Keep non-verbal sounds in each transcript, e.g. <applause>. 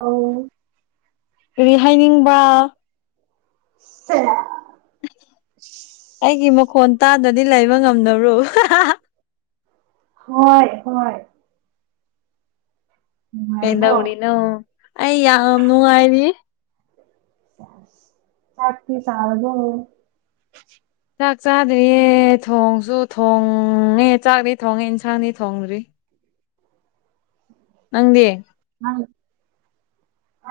ꯑ ꯀꯔꯤ ꯍꯥꯏꯅꯤꯡꯕ ꯁꯦ ꯑꯩꯒꯤ ꯃꯈꯣꯟ ꯇꯥꯗ꯭ꯔꯗꯤ ꯂꯩꯕ ꯉꯝꯗ꯭ꯔꯣ ꯍꯣꯏ ꯍꯣꯏ ꯀꯩꯗ ꯅꯨꯡꯉꯥꯏꯔꯕꯣ ꯎꯅꯤꯅ ꯑꯩ ꯌꯥꯝꯅꯅꯨꯡ ꯍꯥꯏꯔꯤ ꯆꯄꯤ ꯆꯥꯔꯒ ꯆꯥꯛ ꯆꯥꯗ꯭ꯔꯤꯌꯦ ꯊꯣꯡꯁꯨ ꯊꯣꯡꯉꯦ ꯆꯥꯛꯗꯤ ꯊꯣꯡꯉꯦ ꯏꯟꯁꯥꯡꯗꯤ ꯊꯣꯡꯗ꯭ꯔꯤ ꯅꯪꯗꯤꯦ ꯑꯩ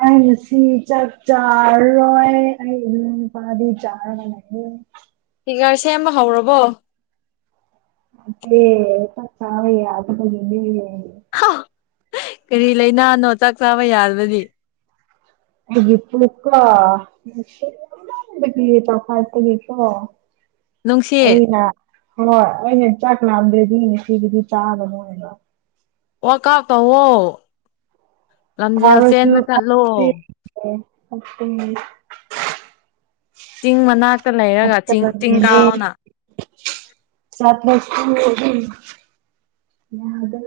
ꯑꯩ ꯉꯁꯤ ꯆꯥꯛ ꯆꯥꯔꯔꯣꯏ ꯑꯩꯒꯤ ꯅꯨꯄꯥꯗꯤ ꯆꯥꯔꯒ ꯂꯩꯌꯦ ꯐꯤꯒꯔ ꯁꯦꯝꯕ ꯍꯧꯔꯕꯣ ꯅꯠꯇꯦ ꯆꯥꯛ ꯆꯥꯕ ꯌꯥꯗꯕꯒꯤꯅꯦ ꯍꯥ ꯀꯔꯤ ꯂꯩꯅꯥꯅꯣ ꯆꯥꯛ ꯆꯥꯕ ꯌꯥ꯭ꯗꯔꯗꯤ ꯑꯗꯨꯒꯤ ꯄꯨꯛꯀ <unintelligible> ꯐꯥꯏꯞꯇꯒꯤ ꯀꯣ ꯅꯨꯡꯁꯤꯠ ꯑꯩꯅ ꯍꯣꯏ ꯑꯩꯅ ꯆꯥꯛ ꯂꯥꯝꯗ꯭ꯔꯗꯤ ꯉꯁꯤꯒꯤꯗꯤ ꯆꯥꯒꯅꯣ ꯍꯥꯏꯕ ꯋꯥ꯭ꯔꯛ ꯑꯥꯎꯠ ꯇꯧꯋꯣ ꯂꯝꯖꯦꯜ ꯆꯦꯟꯕ ꯆꯠꯂꯣ ꯑꯣꯗꯤ ꯆꯤꯡ ꯃꯅꯥꯛꯇ ꯂꯩꯔꯒ ꯆꯤꯡ ꯆꯤꯡ ꯀꯥꯎꯅ ꯆꯇ ꯂ ꯌꯥꯗ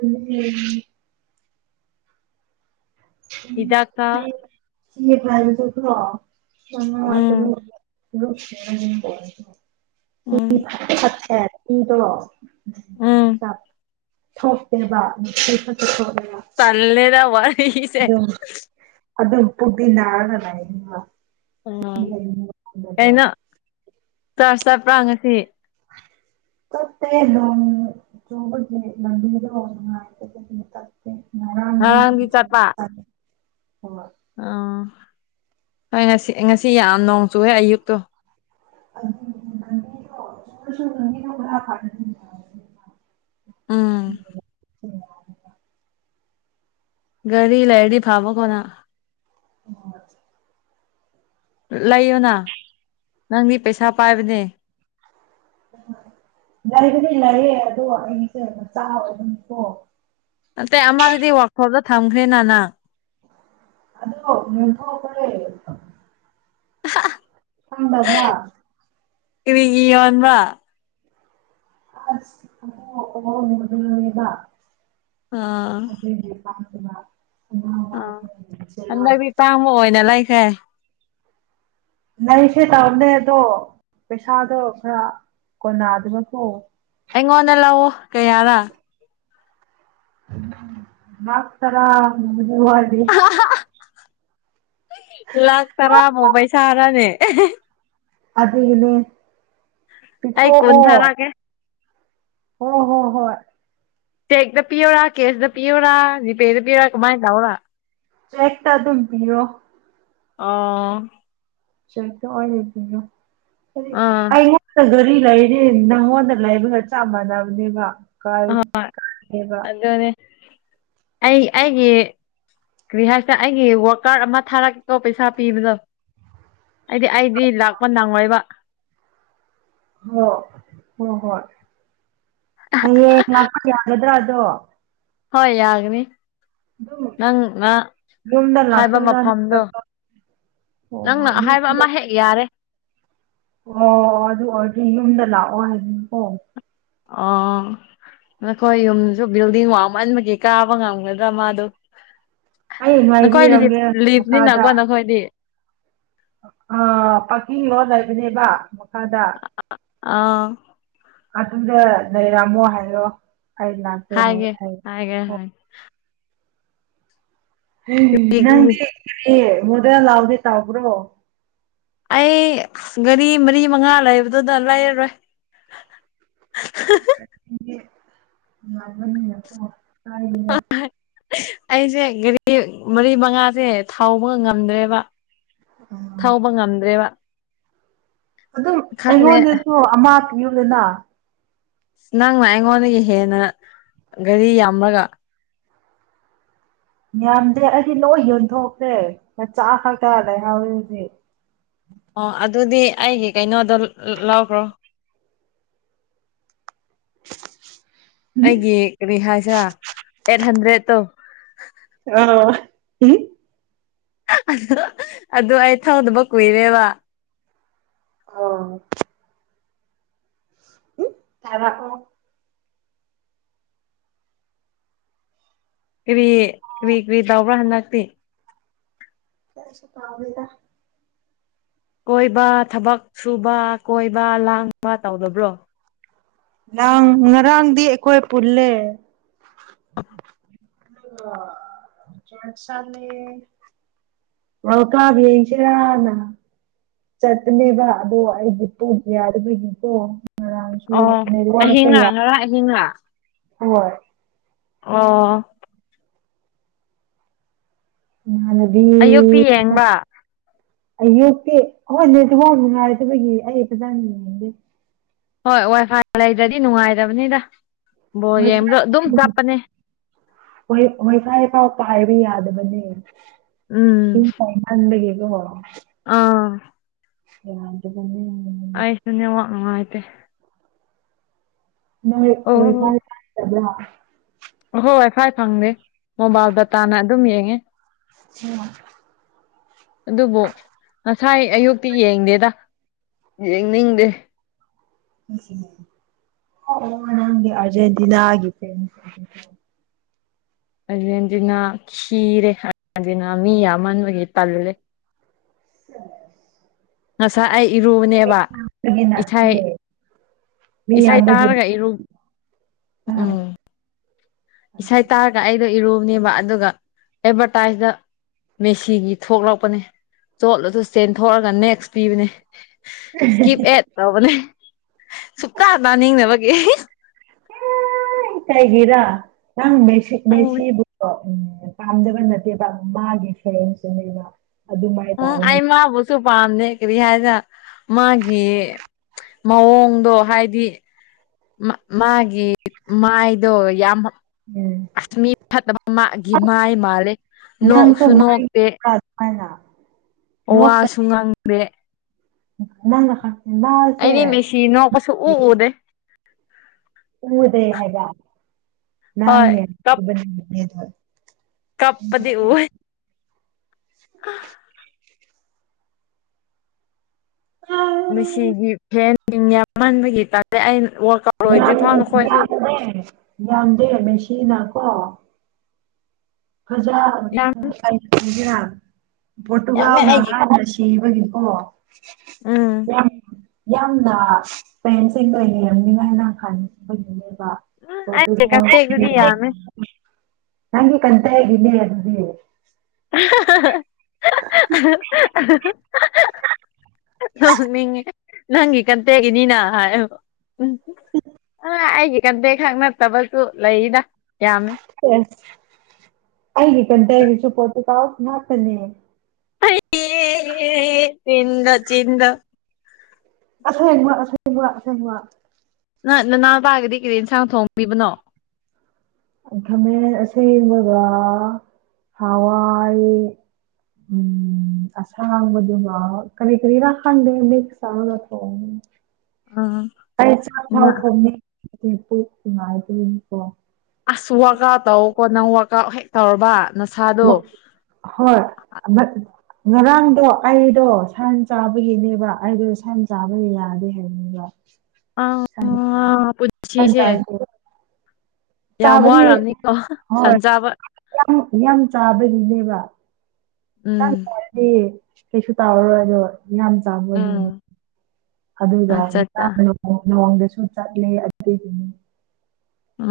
ꯎ ꯍꯤꯗꯥꯛ ꯆꯥ ꯁꯤ ꯎꯝ ꯎꯝ ꯐ ꯐ ꯏꯗꯣ ꯎꯝ ꯎ ꯊꯣꯛꯣꯛꯇꯦꯕ ꯐꯁꯨ ꯊꯣꯛꯣꯛꯂꯦꯕ ꯇꯜꯂꯦꯗ ꯋꯥꯔꯁꯦ ꯑꯗꯨ ꯑꯗꯨꯝ ꯄꯨꯕꯨꯗꯤꯅꯔꯅ ꯂꯅꯤꯡꯕ ꯎꯝ ꯀꯩꯅꯣ ꯆ꯭ꯔꯁ ꯆꯠꯄ꯭ꯔꯥ ꯉꯁꯤ ꯆꯠꯇꯦ ꯅꯣꯡ ꯆꯨꯕꯒꯤ ꯂꯝꯕꯤꯗꯣ ꯅꯨꯡꯉꯥꯏꯇꯦ <unintelligible> ꯆꯠꯇꯦ ꯉꯔꯥꯡꯗꯤ <unintelligible> ꯍꯣꯏ ꯑꯥ ꯍꯣꯏ ꯉꯁꯤ ꯉꯁꯤ ꯌꯥꯝ ꯅꯣꯡ ꯆꯨꯌꯦ ꯑꯌꯨꯛꯇꯣ ꯑꯗꯨꯖꯨꯅꯅꯦꯀꯣ <unintelligible> ꯎꯝ ꯒꯥꯔꯤ ꯂꯩꯥꯔꯗꯤ ꯐꯕꯀꯣ ꯅꯪ ꯑꯣ ꯂꯩꯌꯣꯅ ꯅꯪꯗꯤ ꯄꯩꯁꯥ ꯄꯥꯏꯕꯅꯦ ꯒꯥꯔꯤꯗꯨꯗꯤ ꯂꯩꯌꯦ ꯑꯗꯣ ꯑꯩꯒꯤꯁꯦ ꯃꯆꯥ ꯑꯣꯏꯕꯒꯤꯀꯣ ꯅꯠꯇꯦ ꯑꯃꯗꯨꯗꯤ ꯋ꯭ꯔꯥꯛꯁꯣꯞꯇ ꯊꯝꯈ꯭ꯔꯦꯅ ꯅꯪ ꯑꯗꯣ ꯌꯣꯟꯊꯣꯛꯈ꯭ꯔꯦ ꯈꯪꯗꯕ꯭ꯔꯥ ꯀꯔꯤꯒꯤ ꯌꯣꯟꯕ ꯑꯁ ꯑꯗꯣ ꯑꯥ ꯑꯥ <unintelligible> ꯑꯗꯨꯒꯤ ꯍꯟꯗꯛꯇꯤ <inaudible> ꯇꯥꯡꯕ ꯑꯣꯏꯅ ꯂꯩꯈ꯭ꯔꯦ ꯂꯩꯁꯦ ꯇꯧꯕꯅꯦ ꯑꯗꯣ ꯄꯩꯁꯥꯗꯣ ꯈ꯭ꯔ ꯀꯣꯟꯅꯗꯕꯀꯣ ꯑꯩꯉꯣꯟꯗ ꯂꯧꯋꯣ ꯀꯩꯌꯥꯔꯥ ꯂꯥꯛ ꯇꯔꯥꯒꯨꯝꯕꯗꯤ ꯋꯥꯠꯂꯤ ꯑ-ꯍ-ꯑꯥ ꯂꯥꯛ ꯇꯔꯥꯕꯣ ꯄꯩꯁꯥꯔꯥꯅꯦ ꯑꯗꯨꯒꯤꯅꯦ ꯑꯩ ꯀꯨꯟ ꯊꯥꯔꯒꯦ ꯍꯣ ꯍꯣ ꯍꯣꯏ ꯆꯦꯛꯇ ꯄꯤꯌꯨꯔꯥ ꯀꯦꯁꯇ ꯄꯤꯌꯨꯔꯥ ꯖꯤꯄꯦꯗ ꯄꯤꯌꯨꯔꯥ ꯀꯨꯃꯥꯏꯟ ꯇꯧꯔꯥ ꯆꯦꯛꯇ ꯑꯗꯨꯝ ꯄꯤꯔꯣ ꯑꯣ ꯆꯦꯛꯇ ꯑꯣꯏꯅ ꯄꯤꯌꯣ ꯍꯥꯏꯗꯤ ꯑꯥ ꯑꯩꯉꯣꯟ ꯑ ꯒꯔꯤ ꯂꯩꯔꯗꯤ ꯅꯪꯉꯣꯟꯗ ꯂꯩꯕꯒ ꯆꯞ ꯃꯥꯟꯅꯕꯅꯦꯕ ꯀꯥꯏ ꯑꯍꯣꯏ ꯀꯥꯏꯅꯦꯕ ꯑꯗꯨꯅꯦ ꯑꯩ ꯑꯩꯒꯤ ꯀꯔꯤ ꯍꯥꯏꯁꯦ ꯑꯩꯒꯤ ꯋꯥ꯭ꯔꯛꯀꯥꯠ ꯑꯃ ꯊꯥꯔꯛꯄꯗꯣ ꯄꯩꯁꯥ ꯄꯤꯕꯗꯣ ꯑꯩꯗꯤ ꯑꯩꯗꯤ ꯂꯥꯛꯄ ꯅꯪꯉꯣꯏꯕ ꯍꯣ ꯍꯣ ꯍꯣꯏ ꯍꯌꯦꯡ ꯂꯥꯛꯄ ꯌꯥꯒꯗ꯭ꯔꯥ ꯑꯗꯣ ꯍꯣꯏ ꯌꯥꯒꯅꯤ ꯑꯗꯨꯝ ꯅꯪ ꯉ ꯌꯨꯝꯗ ꯍꯥꯏꯕ ꯂꯥꯛꯇꯣꯏꯔꯥ ꯃꯐꯝꯗꯣ ꯅꯠꯇ꯭ꯔꯒ ꯑꯣ ꯅꯪꯅ ꯍꯣꯏ ꯑꯍꯥꯏꯕ ꯌꯨꯝꯗ ꯑꯃ ꯍꯦꯛ ꯌꯥꯔꯦ ꯑꯣ ꯑꯗꯨ ꯑꯣꯏꯗꯤ ꯌꯨꯝꯗ ꯂꯥꯛꯑꯣ ꯍꯥꯏꯗꯅꯀꯣ ꯑꯥ ꯅꯈꯣꯏ ꯌꯨꯝꯁꯨ ꯕꯤꯜꯗꯤꯡ ꯋꯥꯡꯃꯟꯕꯒꯤ ꯀꯥꯕ ꯉꯝꯒꯗ꯭ꯔꯥ ꯃꯥꯗ ꯑꯩ ꯅꯈꯣꯏ ꯂꯤ ꯉꯥꯏꯕꯤꯔꯝꯒꯦ ꯃꯈꯥꯗ ꯂꯤꯞꯅꯤꯅꯀꯣ ꯅꯈꯣꯏꯗꯤ ꯑ ꯄꯥꯔꯀꯤꯡ ꯔꯣꯗ ꯂꯩꯕꯅꯦꯕ ꯃꯈꯥꯗ ꯑꯥ ꯑꯗꯨꯗ ꯂꯩꯔꯝꯃꯣ ꯍꯥꯏꯔꯣ ꯑꯩ ꯂꯥꯛꯀꯦ ꯍꯥꯏ ꯍꯥꯏꯒꯦ ꯍꯥꯏ ꯍꯥꯏꯒꯦ ꯑꯣ ꯍꯥꯏꯒꯦ ꯎꯝ ꯅꯪꯗꯤ ꯀꯩ ꯃꯣꯗꯦꯜ ꯂꯧꯒꯦ ꯇꯧꯕ꯭ꯔꯣ ꯑꯩ ꯒꯥꯔꯤ ꯃꯔꯤ ꯃꯉꯥ ꯂꯩꯕꯗꯨꯗ ꯂꯩꯔꯔꯣꯏ ꯑꯩꯗꯤ ꯂꯥꯞꯄꯅꯤꯅ ꯀꯣ ꯑ <unintelligible> ꯑꯩꯖꯦ ꯒꯔꯤ ꯃꯔꯤ ꯃꯉꯥꯖꯦ ꯊꯧꯕ ꯉꯝꯗ꯭ꯔꯦꯕ ꯎꯝ ꯊꯧꯕ ꯉꯝꯗ꯭ꯔꯦꯕ ꯑꯗꯨꯝ ꯈꯪꯗꯦ ꯑꯩꯉꯣꯟꯗꯁꯨ ꯑꯃ ꯄꯤꯌꯨꯗꯅ ꯑꯁ ꯅꯪꯅ ꯑꯩꯉꯣꯟꯗꯒꯤ ꯍꯦꯟꯅ ꯒꯥꯔꯤ ꯌꯥꯝꯂꯒ ꯌꯥꯝꯗꯦ ꯑꯩꯗꯤ ꯂꯣꯏ ꯌꯣꯟꯊꯣꯛꯇ꯭ꯔꯦ ꯃꯆꯥ ꯈꯛꯇ ꯂꯩꯍꯥꯎꯔꯤꯖꯤ ꯑꯣ ꯑꯗꯨꯗꯤ ꯑꯩꯒꯤ ꯀꯩꯅꯣꯗꯣ ꯂꯧꯈ꯭ꯔꯣ ꯑꯩꯒꯤ ꯀꯔꯤ ꯍꯥꯏꯁꯤꯔꯥ ꯑꯩꯠ ꯍꯟꯗ꯭ꯔꯦꯗ ꯇꯧ ꯑ ꯎꯝ ꯑꯗꯨ ꯑꯩ ꯊꯧꯗꯅꯕ ꯀꯨꯏꯔꯦꯕ ꯑ ꯎ ꯀꯃꯈꯣ ꯀꯔꯤ ꯀꯔꯤ ꯀꯔꯤ ꯇꯧꯕ꯭ꯔꯥ ꯍꯟꯗꯛꯇꯤ ꯁ ꯄꯥꯎꯅꯤꯗ ꯀꯣꯏꯕ ꯊꯕꯛ ꯁꯨꯕ ꯀꯣꯏꯕ ꯂꯥꯡꯕ ꯇꯧꯗꯕ꯭ꯔꯣ ꯉꯥꯡ ꯉꯔꯥꯡꯗꯤ ꯑꯩꯈꯣꯏ ꯄꯨꯜꯂꯦ ꯆꯁꯦ ꯑꯣ ꯀꯕ ꯌꯦꯁꯅ ꯆꯠꯄꯅꯦꯕ ꯑꯗꯣ ꯑꯩꯗꯤ ꯄꯨꯡ ꯌꯥꯗꯕꯒꯤꯀꯣ ꯃꯔꯥꯡꯁꯨ ꯑꯣ ꯔꯕꯥꯔꯁꯨ ꯑꯍꯤꯡꯂꯥ ꯌꯥ ꯉꯔꯥꯡ ꯑꯍꯤꯡꯂꯥ ꯍꯣꯏ ꯑꯣ ꯑꯌꯨꯛꯇꯤ ꯌꯦꯡꯕ <unintelligible> ꯑꯌꯨꯛꯇꯤ ꯑꯩꯈꯣꯏ ꯅꯦꯠꯋꯛ ꯅꯨꯡꯉꯥꯏꯇꯕꯒꯤ ꯑꯩ ꯐꯖꯅ ꯌꯦꯡꯗꯦ ꯍꯣꯏ ꯋꯥꯏ ꯐꯥꯏ ꯂꯩꯗ꯭ꯔꯗꯤ ꯅꯨꯡꯉꯥꯏꯇꯕꯅꯤꯗ ꯕꯣ ꯋꯥꯏ ꯌꯦꯡꯕꯗꯣ ꯐꯥꯏ ꯑꯗꯨꯝ ꯆꯞꯄꯅꯦ ꯋꯥꯏ ꯋꯥꯏꯐꯥꯏ ꯐꯥꯎ ꯄꯥꯏꯕ ꯌꯥꯗꯕꯅꯦ <unintelligible> ꯎꯝ <unintelligible> ꯑꯥ <unintelligible> ꯑꯩꯁꯨ ꯅꯦ ꯋꯥꯛ ꯅꯨꯡꯉꯥꯏꯇꯦ ꯅꯣꯏ ꯑꯣ ꯑꯣꯏꯐꯕ꯭ꯔ ꯑꯍꯣꯏ ꯐꯥꯏ ꯐꯪꯗꯦ ꯃꯣꯕꯥꯏꯜ ꯗꯇꯥꯅ ꯑꯗꯨꯝ ꯌꯦꯡꯉꯦ ꯎꯝ ꯑꯗꯨꯕꯨ ꯉꯁꯥꯏ ꯑꯌꯨꯛꯇꯤ ꯌꯦꯡꯗꯦꯗ ꯌꯦꯡꯅꯤꯡꯗꯦ ꯎ ꯑꯣ ꯅꯪ ꯑꯔꯖꯦꯟꯇꯤꯅꯥꯒꯗꯦ ꯑꯗꯨ ꯑꯗꯨꯅ ꯈꯤꯔꯦ ꯑꯗꯨꯅ ꯃꯤ ꯌꯥꯝꯍꯟꯕꯒꯤ ꯇꯜꯂꯦ ꯎ ꯉꯁꯥꯏ ꯑꯩ ꯏꯔꯨꯕꯅꯦꯕ ꯒꯤꯅꯠꯇꯦ ꯏꯊꯥꯏ ꯃꯤ ꯏꯁꯩ ꯌꯥꯝꯕꯒꯤ ꯇꯥꯔꯒ ꯏꯔꯨ ꯎꯝ ꯏꯁꯩ ꯇꯥꯔꯒ ꯑꯩꯗꯣ ꯏꯔꯨꯕꯅꯦꯕ ꯑꯗꯨꯒ ꯑꯦꯗꯚꯔꯇꯥꯏꯖꯇ ꯃꯦꯁꯤꯒꯤ ꯊꯣꯛꯂꯛꯄꯅꯦ ꯆꯣꯠꯂꯁꯨ ꯆꯦꯟꯊꯣꯛꯑꯒ ꯅꯦꯛꯁ ꯄꯤꯕꯅꯦ ꯏꯁꯀꯤꯞ ꯑꯦꯠ ꯇꯧꯕꯅꯦ ꯁꯨꯨꯡꯇꯥ ꯇꯥꯅꯤꯡꯅꯗꯕꯒꯤ <unintelligible> ꯀꯩꯒꯤꯔꯥ ꯅꯪ ꯃꯦꯁꯤꯛ ꯃꯦꯁꯤꯕꯨ ꯎꯝ ꯄꯥꯝꯗꯕ ꯅꯠꯇꯦꯕ ꯃꯥꯒꯤ ꯐꯦꯟꯁ <unintelligible> ꯎꯝ ꯑꯩ ꯃꯥꯕꯨꯁꯨ ꯄꯥꯝꯗꯦ ꯀꯔꯤ ꯍꯥꯏꯗ ꯃꯥꯒꯤ ꯃꯑꯣꯡꯗꯣ ꯍꯥꯏꯗꯤ ꯃꯥꯒꯤ ꯃꯥꯏꯗꯣ ꯌꯥꯝ ꯑꯁ ꯃꯤ ꯐꯠꯇꯕ ꯃꯥꯒꯤ ꯃꯥꯏ ꯃꯥꯜꯂꯦ ꯅꯪꯁꯨ ꯅꯣꯛꯁꯨ ꯅꯣꯛꯇꯦ ꯃꯥꯏꯕ꯭ꯔꯥ <unintelligible> ꯅꯣꯛꯄ ꯋꯥꯁꯨ ꯉꯥꯡꯗꯦ ꯅꯪꯅ <unintelligible> ꯃꯥꯁꯦ ꯁꯤ ꯅꯣꯛꯄ ꯁꯨꯑꯨ ꯎꯗꯦ ꯎꯗ ꯍꯥꯏ <unintelligible> ꯅꯪ ꯍꯣꯏ ꯀꯞ <unintelligible> ꯀꯞꯄꯗꯤ ꯎꯋꯦ <unintelligible> ꯃꯦꯁꯤꯒꯤ ꯐꯦꯟ ꯌꯥꯝꯃꯟꯕꯒꯤ ꯇꯥꯂꯦ ꯑꯩꯅ ꯋꯀꯞ ꯌꯥꯝ ꯌꯥꯝꯗꯦ ꯌꯥꯝꯗꯦ ꯃꯦꯁꯤꯅ ꯀꯣ ꯐꯖ ꯌꯥꯝ <unintelligible> ꯌꯥꯝꯃꯦ ꯄꯣꯔꯇꯨꯒꯥꯜꯅ ꯑꯩꯒꯤ ꯍꯥꯏ ꯃꯦꯁꯤ ꯁꯤꯕꯒꯤꯀꯣ ꯎꯝ <unintelligible> ꯌꯥꯝꯅ ꯐꯦꯟꯁꯤꯡꯗꯣ <unintelligible> ꯈꯟꯕꯒꯤꯅꯦꯕ ꯎꯝ ꯑꯩꯒꯤ ꯀꯟꯇꯦꯛꯇꯨꯗꯤ ꯌꯥꯝꯃꯦ <unintelligible> ꯀꯟꯇꯦꯒꯤꯅꯦ ꯑꯗꯨꯗꯤ <unintelligible> ꯅꯣꯛꯅꯤꯡꯉꯦ ꯅꯪꯒꯤ ꯀꯟꯇꯒꯤꯅꯤꯅ ꯍꯥꯏ ꯎꯝ ꯑ ꯑꯩꯒꯤ ꯀꯟꯇꯦꯛ ꯈꯛ ꯅꯠꯇꯕꯁꯨ ꯂꯩꯗ ꯌꯥꯝꯃꯦ ꯁꯦꯁ ꯑꯩꯒꯤ ꯀꯟꯇꯦꯒꯤꯁꯨꯨ ꯄꯣꯇꯨꯒꯜ ꯉꯥꯛꯇꯅꯦ ꯑꯩ ꯆꯤꯟꯗ ꯆꯤꯟꯗꯣ ꯑꯁꯦꯡꯕ ꯑꯁꯦꯡꯕ ꯑꯁꯦꯡꯕ ꯅ ꯅꯅꯥꯎꯄꯥꯒꯤꯗꯤ ꯀꯩ ꯌꯦꯟꯁꯥꯡ ꯊꯣꯡꯕꯤꯕꯅꯣ ꯈꯃꯦꯟ ꯑꯁꯦꯡꯕꯒ ꯍꯋꯥꯏ ꯎꯝ ꯑꯁꯥꯡꯗꯨꯒ ꯀꯔꯤ ꯀꯔꯤꯔꯥ ꯈꯪꯗꯦ ꯃꯤꯛꯁ ꯇꯧꯔꯒ ꯊꯣꯡ <unintelligible> ꯑ ꯑꯩ ꯆꯥꯛ ꯊꯥꯎ ꯊꯣꯡꯅꯤꯡ <unintelligible> ꯄꯨꯛ <unintelligible> ꯑꯁ ꯋꯥꯔꯥꯛ ꯑꯥꯎꯠ ꯇꯧꯀꯣ ꯅꯪ ꯋꯔꯥꯛ ꯑꯥꯎꯠ ꯍꯦꯛ ꯇꯧꯔꯕ ꯅꯁꯥꯗꯣ ꯍꯣꯏ ꯉꯔꯥꯡꯗꯣ ꯑꯩꯗꯣ ꯁꯟ ꯆꯥꯕꯒꯤꯅꯦꯕ ꯑꯩꯗꯣ ꯁꯟ ꯆꯥꯕ ꯌꯥꯗꯦ ꯍꯥꯏꯕꯅꯤ ꯑꯥ ꯄꯨꯟꯁꯤꯁꯦ ꯊꯥꯡꯨ ꯌꯥꯝ ꯋꯥꯝꯅꯤꯀꯣ ꯁꯟ ꯍꯣꯏ ꯆꯥꯕ ꯌꯥꯝ ꯌꯥꯝ ꯆꯥꯕꯒꯤꯅꯦꯕ ꯈꯤꯇꯪ ꯎꯝ <unintelligible> ꯀꯩꯁꯨ ꯇꯧꯔꯔꯣꯗꯨ ꯌꯥꯝ ꯆꯥꯕꯒꯤꯅꯦ ꯎꯝ ꯑꯗꯨꯒ ꯑꯠꯆꯥ ꯑꯠꯆꯥ <unintelligible> ꯅꯣꯡꯗꯁꯨ ꯆꯠꯂꯦ <unintelligible>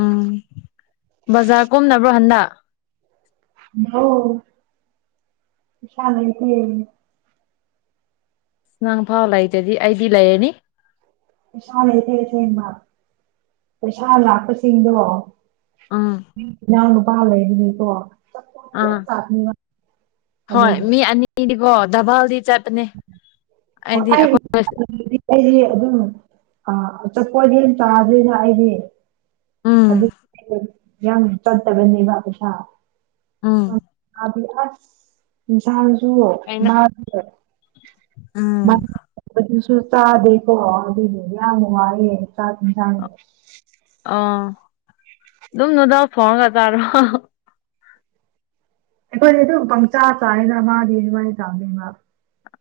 ꯎꯝ ꯕꯖꯥꯔ ꯀꯨꯝꯅꯕ꯭ꯔꯣ ꯍꯟꯗꯛ <unintelligible> ꯄꯩꯁꯥ ꯂꯩꯇꯦ ꯅꯪ ꯐꯥꯎ ꯂꯩꯇꯗꯤ ꯑꯩꯗꯤ ꯂꯩꯔꯅꯤ ꯄꯩꯁꯥ ꯂꯩꯇꯦ ꯑꯁꯦꯡꯕ ꯄꯩꯁꯥ ꯂꯥꯛꯄꯁꯤꯡꯗꯣ ꯎꯝ ꯏꯅꯥꯎ ꯅꯨꯄꯥ ꯂꯩꯔꯤꯅꯤꯀꯣ ꯑꯥ ꯍꯣꯏ ꯑꯗꯨꯒꯤ ꯃꯤ ꯑꯅꯤꯗ ꯗꯕꯜ ꯆꯠ ꯑꯩ ꯑꯩꯗꯤ ꯑꯗꯨꯝ ꯆꯠꯄꯗꯤ ꯌꯥꯝ ꯇꯥꯗ꯭ꯣꯏꯅ ꯑꯩꯗꯤ ꯎꯝ ꯍꯧꯖꯤꯛ ꯌꯥꯝ ꯆꯠꯇꯕꯅꯦꯕ ꯄꯩꯁꯥ ꯎꯝ ꯑꯗꯤ ꯑꯁ ꯏꯟꯁꯥꯡꯁꯨ ꯑꯩꯅ ꯃꯥ ꯎꯝ ꯁꯨ ꯆꯦꯀꯣ ꯌꯥꯃꯨ ꯆ ꯊ ꯑꯣ ꯑꯗꯨꯝꯗꯨꯗ ꯐꯣꯡꯒ ꯇꯥꯔꯣ ꯑꯩꯈꯣꯏꯗꯤ ꯑꯗꯨꯝ ꯄꯪꯆꯥ ꯆꯥꯅ ꯃꯥꯗꯤ ꯑꯗꯨꯃꯥꯏꯅ ꯇꯥꯅꯤ ꯃꯥ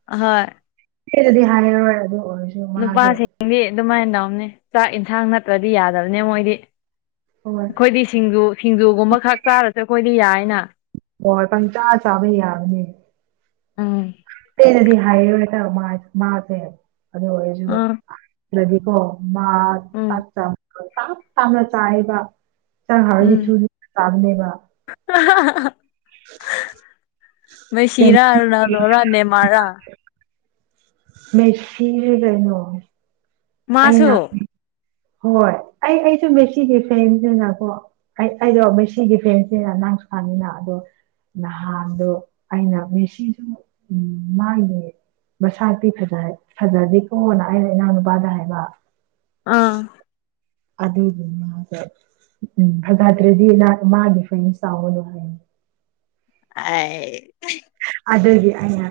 ꯍꯣꯏ ꯁꯤꯗꯗꯤ ꯍꯥꯏ ꯑꯗꯨ ꯑꯣꯏ ꯅꯨꯄꯥꯁꯤꯡꯗꯤ ꯑꯗꯨꯃꯥꯏꯅ ꯇꯧꯅꯤ ꯆꯥꯛ ꯏꯟꯁꯥꯡ ꯅꯠꯇ꯭ꯔꯗꯤ ꯌꯥꯗꯕꯅꯦ ꯃꯣꯏꯗꯤ ꯍꯣꯏ ꯑꯩꯈꯣꯏꯗꯤ ꯁꯤꯡꯖꯨ ꯁꯤꯡꯖꯨꯒꯨꯝꯕ ꯈꯛ ꯆꯥꯔꯁꯨ ꯑꯩꯈꯣꯏꯗꯤ ꯌꯥꯏꯅ ꯑꯣꯏ ꯄꯪ ꯆꯥ ꯆꯥꯕ ꯌꯥꯒꯅꯤ ꯑꯥ ꯄꯦꯟꯅꯗꯤ ꯍꯥꯏꯌꯦ ꯍꯟꯇꯛ ꯃꯥꯁꯦ ꯑꯗꯨ ꯑꯣꯏꯔꯁꯨ ꯑꯥ <unintelligible> ꯎꯝ ꯏꯟꯖꯥꯡ ꯍꯥꯎꯔꯗꯤ ꯎꯝ ꯊꯨꯅ ꯆꯥꯕꯅꯦꯕ <unintelligible> ꯃꯤꯁꯤꯔꯥ ꯔꯣꯅꯥꯜꯗꯣꯔꯥ ꯅꯦꯃꯥꯥꯔꯔꯥ ꯃꯦꯁꯤꯅꯦ ꯀꯩꯅꯣ ꯃꯥꯁꯨ ꯑꯩꯅ ꯍꯣꯏ ꯑꯩꯁꯨ ꯃꯦꯁꯤ ꯐꯦꯟꯅꯤꯗꯅꯀꯣ ꯑꯩ ꯑꯩꯗꯣ ꯃꯦꯁꯤꯒꯤ ꯐꯦꯟꯁꯤꯅ ꯅꯪꯁꯨ ꯈꯪꯉꯤꯗꯅ ꯑꯗꯣ ꯅꯍꯥꯟꯗꯣ ꯑꯩꯅ ꯃꯦꯁꯤꯁꯨ ꯎ ꯃꯥꯒꯤ ꯃꯁꯇꯤ ꯐꯖꯗꯦꯀꯣꯅ ꯑꯩꯅ ꯏꯅꯥꯎ ꯅꯨꯄꯥꯗ ꯍꯥꯏꯕ ꯑꯥ ꯑꯗꯨꯒꯤ ꯃꯥꯗꯣ ꯎꯝ ꯐꯖꯥꯗꯔꯥꯗꯤ ꯃꯥꯒꯤ ꯐꯦꯟ ꯆꯥꯎꯒꯥꯅꯨ ꯍꯥꯏ <unintelligible> ꯑꯗꯨꯒꯤ ꯑꯩꯅꯥ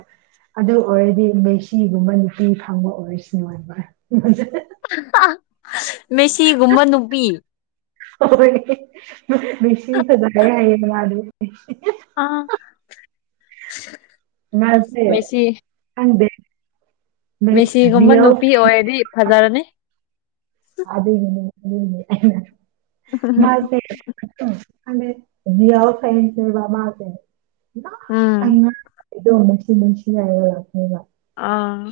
ꯑꯗꯨ ꯑꯣꯏꯔꯗꯤ ꯃꯦꯁꯤꯒꯨꯝꯕ ꯅꯨꯄꯤ ꯐꯪꯕ ꯑꯣꯏꯔꯁꯅꯨ ꯍꯥꯏꯕ ꯃꯦꯁꯤꯒꯨꯝꯕ ꯅꯨꯄꯤ <unintelligible> ꯑꯥ ꯃꯥꯁꯦ ꯃꯦꯁꯤ ꯈꯪꯗꯦ ꯃꯤꯁꯤꯒꯨꯝꯕ ꯔꯤꯌꯦꯜ ꯅꯨꯄꯤ ꯑꯣꯏꯔꯗꯤ ꯐꯖꯔꯅꯤ ꯑꯗꯨꯒꯤꯅꯦ ꯑꯩꯅꯥ ꯃꯥꯁꯦ ꯎꯝ <unintelligible> <unintelligible> ꯑ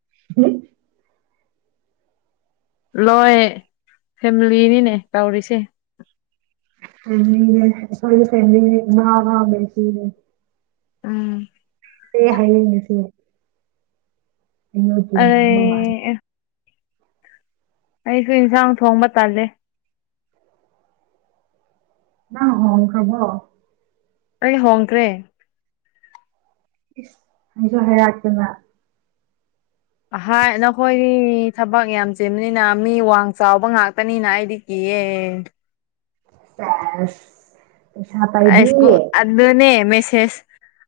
<unintelligible> ꯂꯣꯏ ꯐꯦꯃꯤꯂꯤꯅꯤꯅꯦ ꯇꯧꯔꯤꯁꯦ <unintelligible> ꯎꯝ <unintelligible> <unintelligible> ꯑꯩ ꯑꯩꯁꯨ ꯏꯟꯁꯥꯡ ꯊꯣꯡꯕ ꯇꯥꯜꯂꯦ ꯅꯪ ꯍꯣꯟꯈ꯭ꯔꯕꯣ ꯑꯩ ꯍꯣꯡꯈꯔꯦ ꯍꯥꯏꯁꯨ ꯍꯥꯏꯔꯛꯇꯅ ꯑꯍꯣꯏ ꯅꯈꯣꯏꯗꯤ ꯊꯕꯛ ꯌꯥꯝ ꯆꯦꯟꯕꯅꯤꯅ ꯃꯤ ꯋꯥꯡ ꯆꯥꯎꯕ ꯉꯥꯛꯇꯅꯤꯅ ꯑꯩꯗꯤ ꯏꯌꯦ <unintelligible> ꯄꯩꯁꯥ ꯄꯥꯏꯕꯤ ꯑꯁꯀꯣ ꯑꯠ ꯑꯗꯨꯅꯦ ꯃꯦꯁꯦꯁ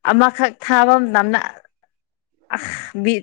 ꯑꯃꯈꯛ ꯊꯥꯕ ꯃꯇꯝꯅ ꯑꯥꯁ ꯕꯤ